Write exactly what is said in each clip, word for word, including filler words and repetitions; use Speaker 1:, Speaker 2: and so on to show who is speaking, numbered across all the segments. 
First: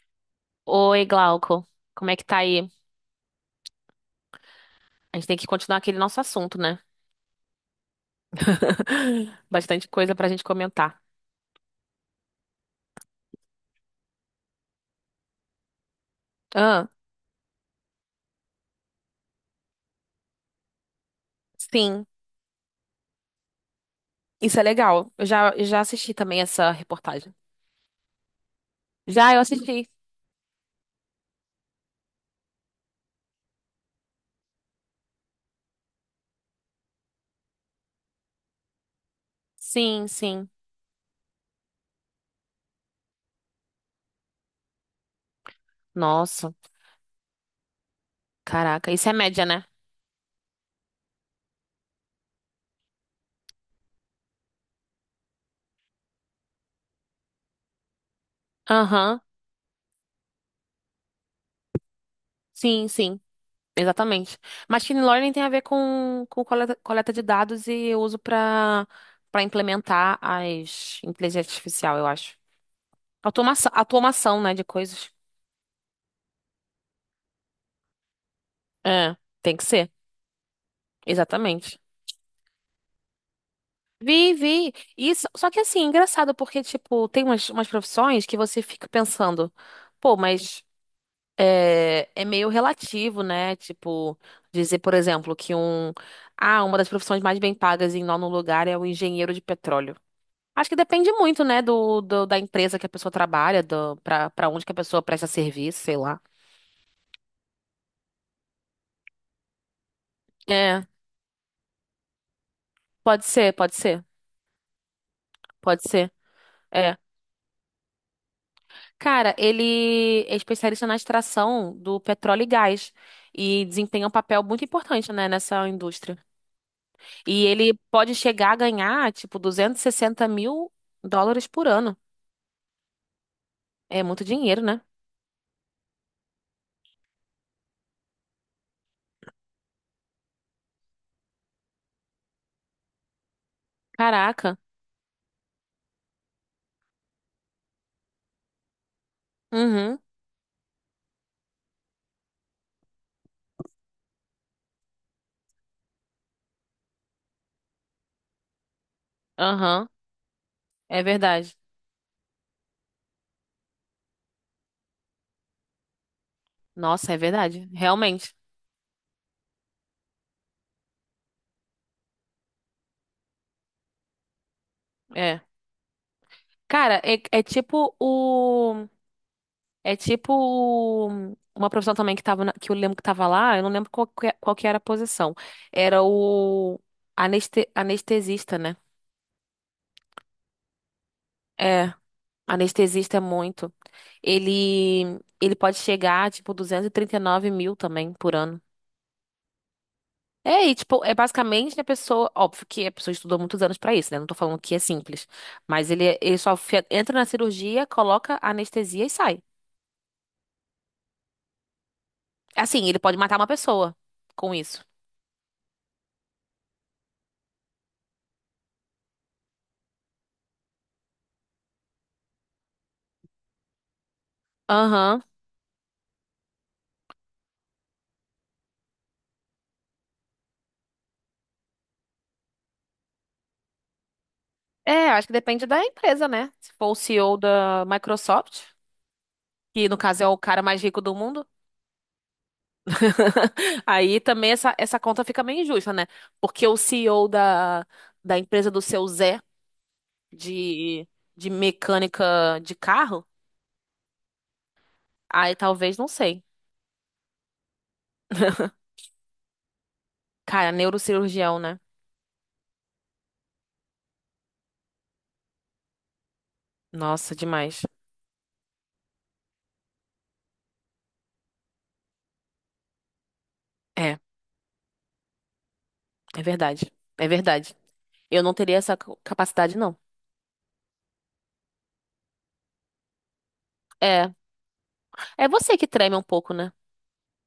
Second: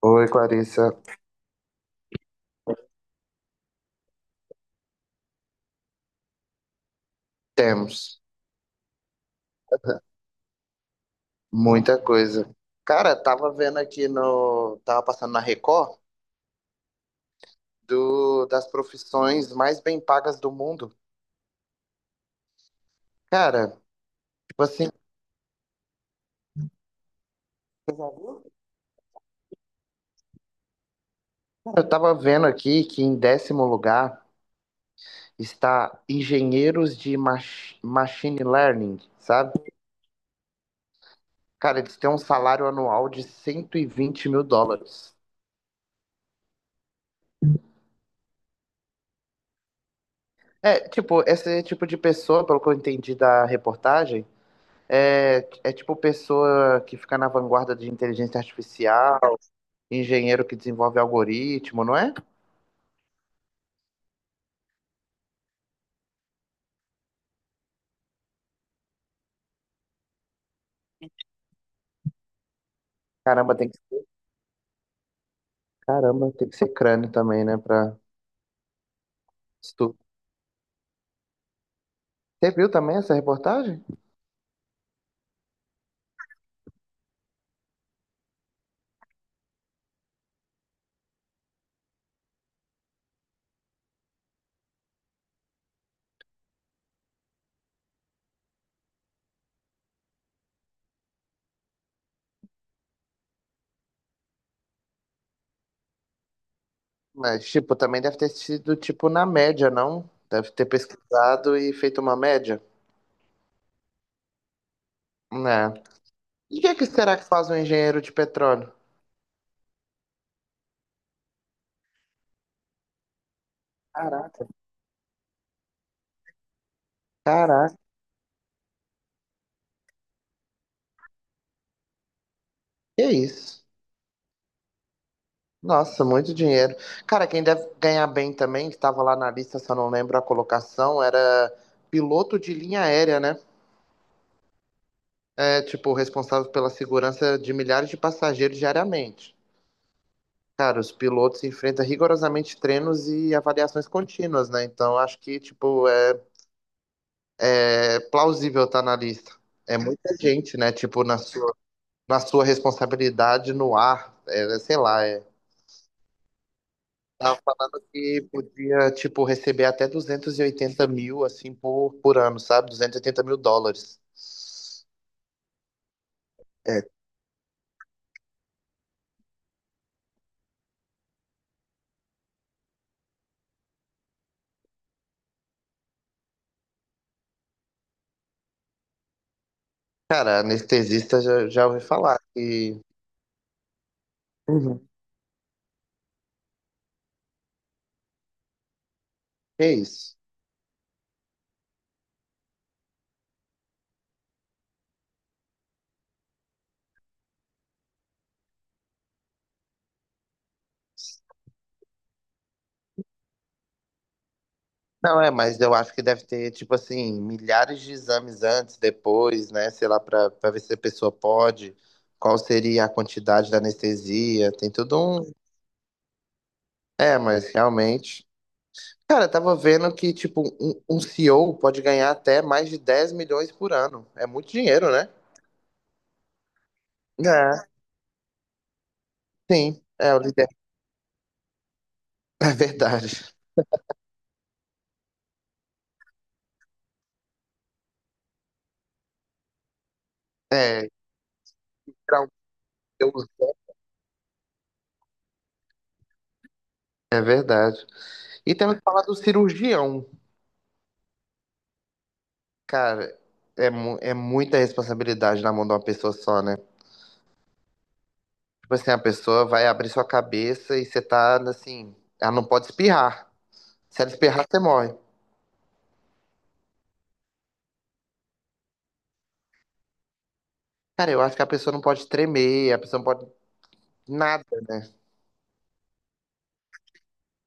Speaker 1: Oi, Clarissa.
Speaker 2: Oi, Glauco. Como é que tá aí? A gente tem que continuar aquele nosso assunto, né?
Speaker 1: Temos
Speaker 2: Bastante coisa pra gente comentar.
Speaker 1: muita coisa. Cara, tava vendo aqui no. Tava passando na Record
Speaker 2: Ah,
Speaker 1: do... das profissões mais bem pagas do mundo.
Speaker 2: sim.
Speaker 1: Cara,
Speaker 2: Isso é
Speaker 1: tipo assim,
Speaker 2: legal. Eu já, eu já assisti também essa reportagem. Já eu assisti.
Speaker 1: eu tava vendo aqui que em décimo lugar está engenheiros de mach... machine learning, sabe?
Speaker 2: Sim, sim.
Speaker 1: Cara, eles têm um salário anual de cento e vinte mil dólares.
Speaker 2: Nossa, caraca. Isso é média, né?
Speaker 1: É, tipo, esse tipo de pessoa, pelo que eu entendi da reportagem. É, é tipo pessoa que fica na vanguarda de inteligência artificial,
Speaker 2: Aham.
Speaker 1: engenheiro que desenvolve algoritmo, não é?
Speaker 2: Sim, sim. Exatamente. Machine learning tem a ver com, com coleta, coleta de dados e uso pra para implementar as inteligência artificial, eu acho.
Speaker 1: Caramba, tem
Speaker 2: Automação,
Speaker 1: que,
Speaker 2: automação, né, de coisas.
Speaker 1: caramba, tem que ser crânio também, né? Pra
Speaker 2: É, tem que ser.
Speaker 1: estudar.
Speaker 2: Exatamente.
Speaker 1: Você viu também essa reportagem?
Speaker 2: Vi, vi. Isso, só que assim, engraçado, porque, tipo, tem umas, umas profissões que você fica pensando, pô, mas é, é meio relativo, né? Tipo, dizer, por exemplo, que um, ah, uma das profissões mais bem pagas em nono lugar é o engenheiro de petróleo. Acho que depende muito, né, do, do- da empresa que a pessoa trabalha, do, pra, pra onde que a pessoa presta serviço, sei lá.
Speaker 1: Mas, tipo, também deve ter sido, tipo, na média, não? Deve ter
Speaker 2: É,
Speaker 1: pesquisado e feito uma média.
Speaker 2: pode ser, pode ser,
Speaker 1: Né?
Speaker 2: pode ser.
Speaker 1: E o que é que
Speaker 2: É,
Speaker 1: será que faz um engenheiro de petróleo?
Speaker 2: cara, ele é especialista na extração do petróleo e gás e desempenha um papel
Speaker 1: Caraca.
Speaker 2: muito importante, né, nessa indústria. E ele
Speaker 1: Caraca,
Speaker 2: pode chegar a ganhar, tipo, duzentos e sessenta mil dólares por ano.
Speaker 1: que é isso?
Speaker 2: É muito dinheiro, né?
Speaker 1: Nossa, muito dinheiro. Cara, quem deve ganhar bem também, que estava lá na lista, só não lembro a colocação, era piloto de linha aérea, né?
Speaker 2: Caraca.
Speaker 1: É, tipo, responsável pela segurança de milhares de passageiros diariamente.
Speaker 2: Uhum.
Speaker 1: Cara, os pilotos enfrentam rigorosamente treinos e avaliações contínuas, né? Então, acho que, tipo, é, é plausível estar na lista. É
Speaker 2: Aham.
Speaker 1: muita gente, né?
Speaker 2: É
Speaker 1: Tipo, na
Speaker 2: verdade.
Speaker 1: sua, na sua responsabilidade no ar, é, sei lá, é
Speaker 2: Nossa, é
Speaker 1: Tava
Speaker 2: verdade.
Speaker 1: falando que
Speaker 2: Realmente.
Speaker 1: podia, tipo, receber até duzentos e oitenta mil, assim, por, por, ano, sabe? Duzentos e oitenta mil dólares.
Speaker 2: É.
Speaker 1: É,
Speaker 2: Cara, é, é tipo o. É tipo uma profissão também que tava na- que eu lembro que tava lá, eu não lembro qual que, é- qual que era a posição. Era o aneste- anestesista, né?
Speaker 1: cara, anestesista já, já ouvi
Speaker 2: É,
Speaker 1: falar que...
Speaker 2: anestesista é muito.
Speaker 1: Uhum.
Speaker 2: Ele ele pode chegar a, tipo, duzentos e trinta e nove mil também por ano.
Speaker 1: É isso.
Speaker 2: É, e tipo, é basicamente a pessoa, óbvio que a pessoa estudou muitos anos pra isso, né? Não tô falando que é simples, mas ele ele só fe- entra na cirurgia, coloca a anestesia e sai. Assim, ele pode matar uma pessoa com isso.
Speaker 1: Não, é, mas eu acho que deve ter, tipo assim, milhares de exames antes, depois, né? Sei lá, pra, pra ver se a pessoa pode, qual seria a quantidade da anestesia, tem tudo
Speaker 2: Aham.
Speaker 1: um... É, mas realmente... Cara, eu tava vendo que, tipo, um, um C E O pode ganhar até mais de dez milhões por ano. É muito dinheiro, né?
Speaker 2: É, acho que depende da empresa, né? Se for o C E O
Speaker 1: É,
Speaker 2: da Microsoft,
Speaker 1: sim.
Speaker 2: que no
Speaker 1: É, o
Speaker 2: caso é o
Speaker 1: líder.
Speaker 2: cara mais rico do mundo,
Speaker 1: É verdade.
Speaker 2: aí também essa, essa conta fica meio injusta, né? Porque o C E O da, da empresa do seu Zé
Speaker 1: É,
Speaker 2: de, de
Speaker 1: tirar
Speaker 2: mecânica
Speaker 1: um
Speaker 2: de carro,
Speaker 1: C E O.
Speaker 2: aí talvez, não sei.
Speaker 1: É verdade. E temos que falar do cirurgião.
Speaker 2: Cara, neurocirurgião, né?
Speaker 1: Cara, é, mu- é muita responsabilidade na mão de uma pessoa só, né?
Speaker 2: Nossa, demais.
Speaker 1: Tipo assim, a pessoa vai abrir sua cabeça e você tá, assim, ela não pode espirrar. Se ela
Speaker 2: É,
Speaker 1: espirrar, você morre.
Speaker 2: é verdade. É verdade. Eu não teria essa capacidade, não.
Speaker 1: Cara, eu acho que a pessoa não pode tremer, a pessoa não pode
Speaker 2: É,
Speaker 1: nada, né?
Speaker 2: é você que treme um pouco, né?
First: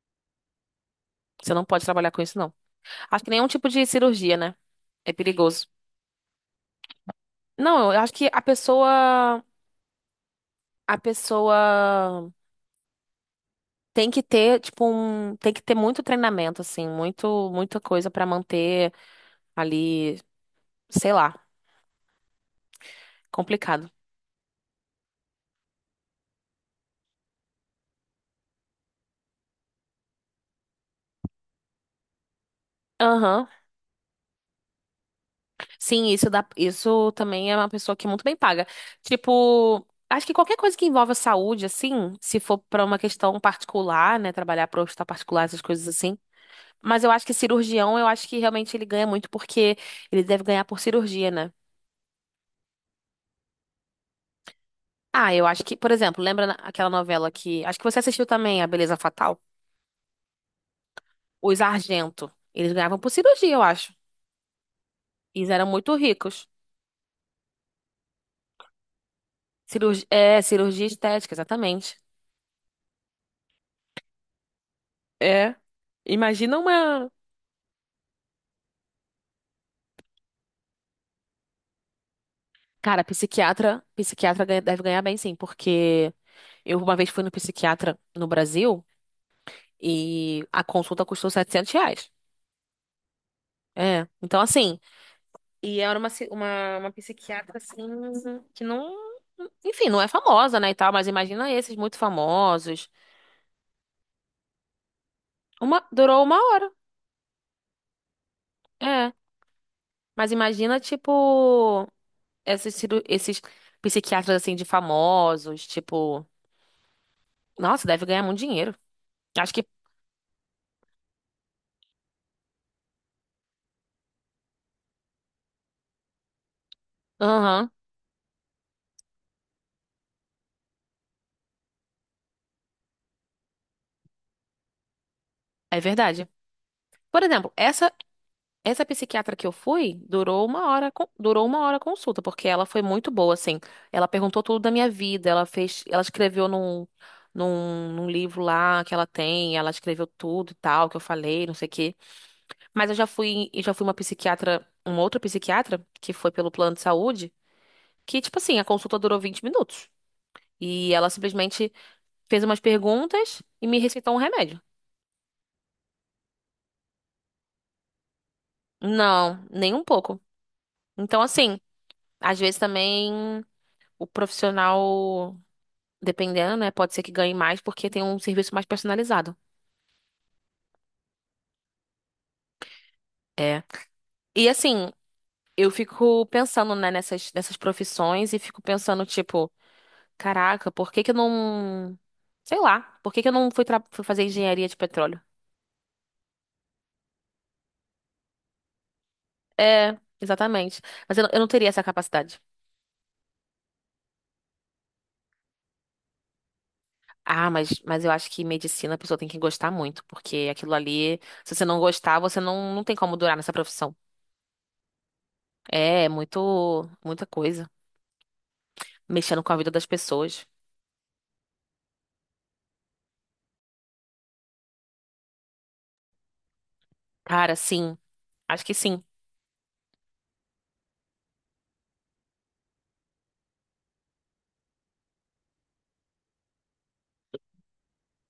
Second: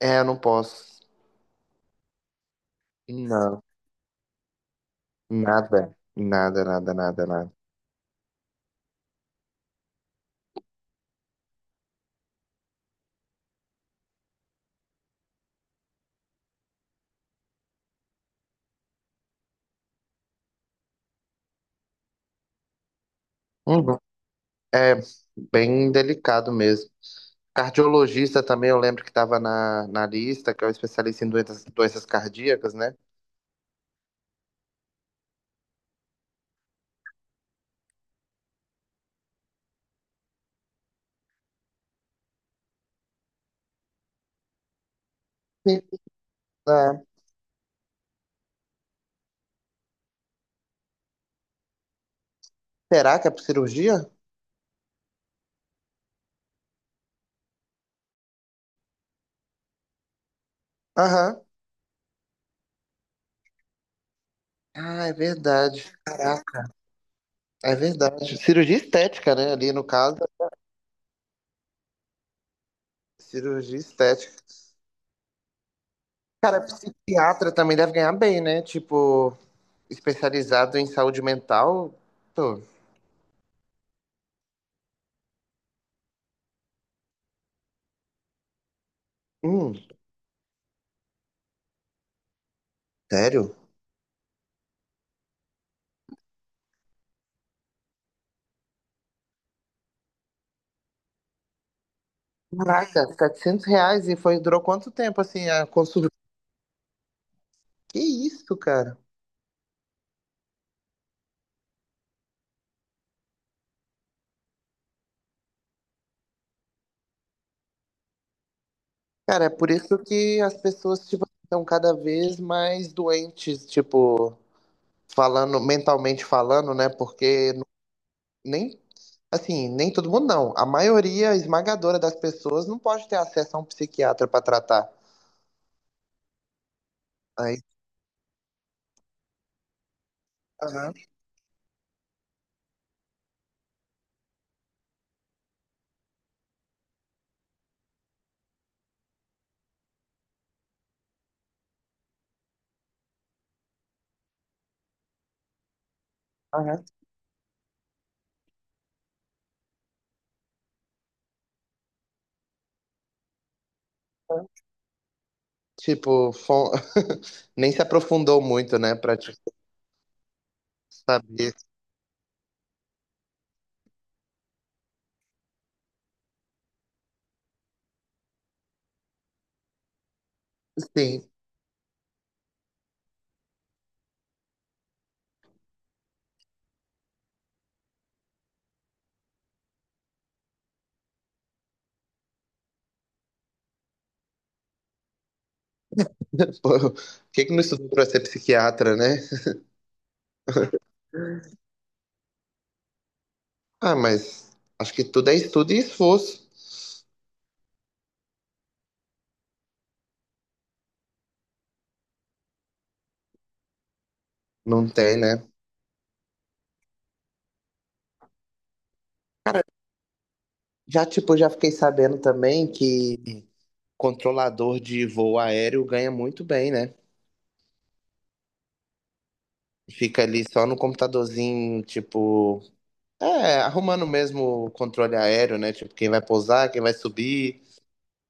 Speaker 1: É, eu não posso.
Speaker 2: Você não pode trabalhar com isso, não. Acho que nenhum
Speaker 1: Não.
Speaker 2: tipo de cirurgia, né? É perigoso.
Speaker 1: Nada, nada, nada, nada, nada.
Speaker 2: Não, eu acho que a pessoa, a pessoa tem que ter, tipo, um, tem que ter muito treinamento, assim, muito, muita coisa pra manter ali, sei lá, complicado.
Speaker 1: Uhum. É bem delicado mesmo. Cardiologista também, eu lembro que estava na, na lista, que é o especialista em doenças, doenças cardíacas, né?
Speaker 2: Aham. Sim, isso dá, isso também é uma pessoa que é muito bem paga. Tipo, acho que qualquer coisa que envolva saúde, assim, se for pra uma questão particular, né, trabalhar para hospital particular, essas
Speaker 1: Sim.
Speaker 2: coisas assim.
Speaker 1: Ah,
Speaker 2: Mas eu acho que cirurgião, eu acho que realmente ele ganha muito porque ele deve ganhar por cirurgia, né?
Speaker 1: será que é por cirurgia?
Speaker 2: Ah, eu acho que, por exemplo, lembra na- aquela novela que. Acho que você assistiu também, A Beleza Fatal?
Speaker 1: Aham.
Speaker 2: Os Argento. Eles ganhavam por cirurgia, eu acho.
Speaker 1: Ah, é
Speaker 2: Eles eram
Speaker 1: verdade.
Speaker 2: muito ricos.
Speaker 1: Caraca, é verdade. Cirurgia estética, né? Ali no
Speaker 2: Cirurgi...
Speaker 1: caso,
Speaker 2: É, cirurgia estética, exatamente.
Speaker 1: cirurgia estética.
Speaker 2: É. Imagina
Speaker 1: Cara,
Speaker 2: uma.
Speaker 1: psiquiatra também deve ganhar bem, né? Tipo, especializado em saúde mental. Pô,
Speaker 2: Cara, psiquiatra, psiquiatra, ganha- deve ganhar bem, sim, porque eu uma vez fui no psiquiatra no Brasil
Speaker 1: hum,
Speaker 2: e a consulta custou setecentos reais.
Speaker 1: sério?
Speaker 2: É. Então, assim. E era uma, ci- uma, uma psiquiatra, assim, que não... Enfim, não é famosa, né, e tal, mas imagina esses muito famosos.
Speaker 1: Caraca, setecentos reais e foi, durou quanto tempo assim a
Speaker 2: Uma,
Speaker 1: consulta?
Speaker 2: durou uma hora,
Speaker 1: Que isso, cara?
Speaker 2: é. Mas imagina, tipo, esses, ciru- esses psiquiatras, assim, de famosos, tipo... Nossa, deve ganhar muito dinheiro.
Speaker 1: Cara, é
Speaker 2: Acho que...
Speaker 1: por isso que as pessoas, tipo, estão cada vez mais doentes, tipo, falando, mentalmente falando, né? Porque n-
Speaker 2: Aham,
Speaker 1: nem, assim, nem todo mundo não. A maioria esmagadora das pessoas não pode ter acesso a um psiquiatra pra tratar.
Speaker 2: é verdade. Por exemplo,
Speaker 1: Aí,
Speaker 2: essa Essa psiquiatra que eu fui durou uma hora,
Speaker 1: aham,
Speaker 2: con- durou uma hora a consulta, porque ela foi muito boa, assim. Ela perguntou tudo da minha vida, ela fez, ela escreveu num, num, num livro lá que ela tem, ela escreveu tudo e tal, que eu falei, não sei o quê. Mas eu já fui, eu já fui uma psiquiatra, uma outra psiquiatra, que foi pelo plano de
Speaker 1: aham.
Speaker 2: saúde, que, tipo assim, a consulta durou vinte minutos. E ela simplesmente fez umas perguntas e me receitou um
Speaker 1: Aham.
Speaker 2: remédio.
Speaker 1: Tipo, fo- nem se aprofundou muito, né, pra tipo,
Speaker 2: Não, nem um pouco. Então,
Speaker 1: saber.
Speaker 2: assim, às vezes também o profissional. Dependendo, né? Pode ser que ganhe mais porque tem um serviço mais personalizado.
Speaker 1: Sim.
Speaker 2: É. E assim, eu fico pensando, né, nessas, nessas profissões e fico pensando, tipo, caraca, por que que eu não. Sei lá, por que que eu não fui, tra- fui fazer engenharia de petróleo?
Speaker 1: Por que que não estudou para ser psiquiatra, né?
Speaker 2: É, exatamente. Mas eu, não- eu não teria essa capacidade.
Speaker 1: Ah, mas acho que tudo é estudo e esforço.
Speaker 2: Ah, mas, mas eu acho que medicina a pessoa tem que gostar muito, porque aquilo ali, se você não gostar, você não, não tem como durar nessa profissão.
Speaker 1: Não tem, né?
Speaker 2: É, é muito, muita coisa. Mexendo com a vida das pessoas.
Speaker 1: Já, tipo, já fiquei sabendo também que controlador de voo aéreo ganha muito bem, né?
Speaker 2: Cara, sim, acho que sim.
Speaker 1: Fica ali só no computadorzinho, tipo, é, arrumando mesmo o controle aéreo, né? Tipo, quem vai pousar, quem vai subir,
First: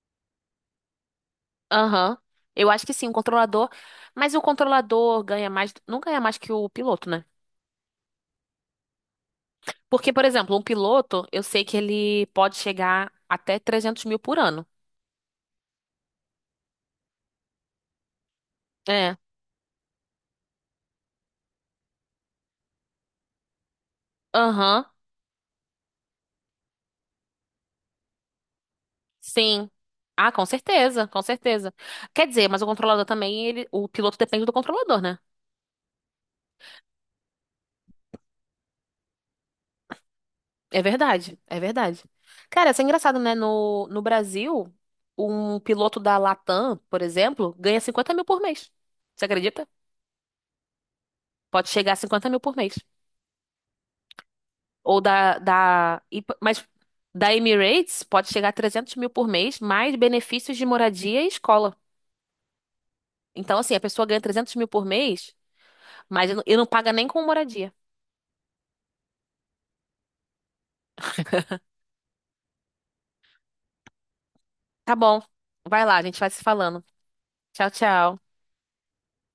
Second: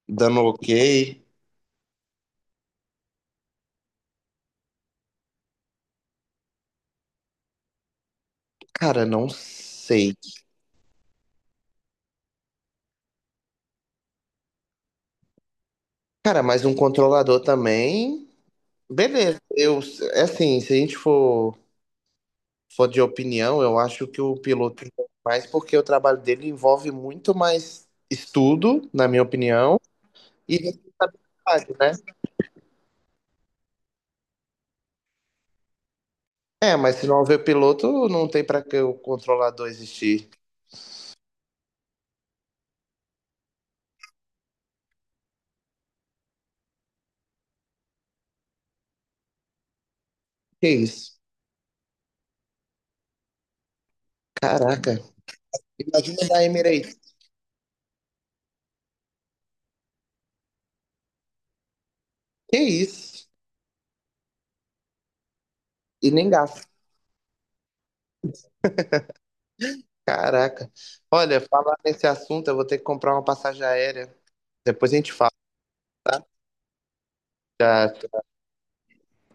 Speaker 1: dando OK.
Speaker 2: Aham. Eu acho que sim, o controlador. Mas o controlador ganha mais. Não ganha mais que o piloto, né?
Speaker 1: Cara, não
Speaker 2: Porque,
Speaker 1: sei.
Speaker 2: por exemplo, um piloto, eu sei que ele pode chegar até trezentos mil por ano.
Speaker 1: Cara, mas um controlador também,
Speaker 2: É.
Speaker 1: beleza. Eu, é assim, se a gente for for de opinião, eu acho que o piloto
Speaker 2: Aham.
Speaker 1: envolve mais porque o trabalho dele envolve muito mais estudo, na minha
Speaker 2: Sim.
Speaker 1: opinião,
Speaker 2: Ah, com
Speaker 1: e
Speaker 2: certeza, com certeza.
Speaker 1: responsabilidade, né?
Speaker 2: Quer dizer, mas o controlador também, ele, o piloto depende do controlador, né?
Speaker 1: É, mas se não houver piloto, não tem para que o controlador existir.
Speaker 2: É verdade, é verdade. Cara, isso é engraçado, né? No, no Brasil, um piloto da Latam, por exemplo, ganha cinquenta mil por mês. Você acredita?
Speaker 1: Que isso?
Speaker 2: Pode chegar a cinquenta mil por mês.
Speaker 1: Caraca.
Speaker 2: Ou da, da, e-
Speaker 1: Imagina da
Speaker 2: mas
Speaker 1: Emirates.
Speaker 2: da Emirates pode chegar a trezentos mil por mês, mais benefícios de moradia e escola.
Speaker 1: Que isso?
Speaker 2: Então, assim, a pessoa ganha trezentos mil por mês,
Speaker 1: E nem
Speaker 2: mas e não e não
Speaker 1: gasto.
Speaker 2: paga nem com moradia.
Speaker 1: Caraca. Olha, falar nesse assunto, eu vou ter que comprar uma passagem aérea. Depois
Speaker 2: Tá
Speaker 1: a gente
Speaker 2: bom.
Speaker 1: fala.
Speaker 2: Vai lá, a gente vai se falando. Tchau,
Speaker 1: Já
Speaker 2: tchau.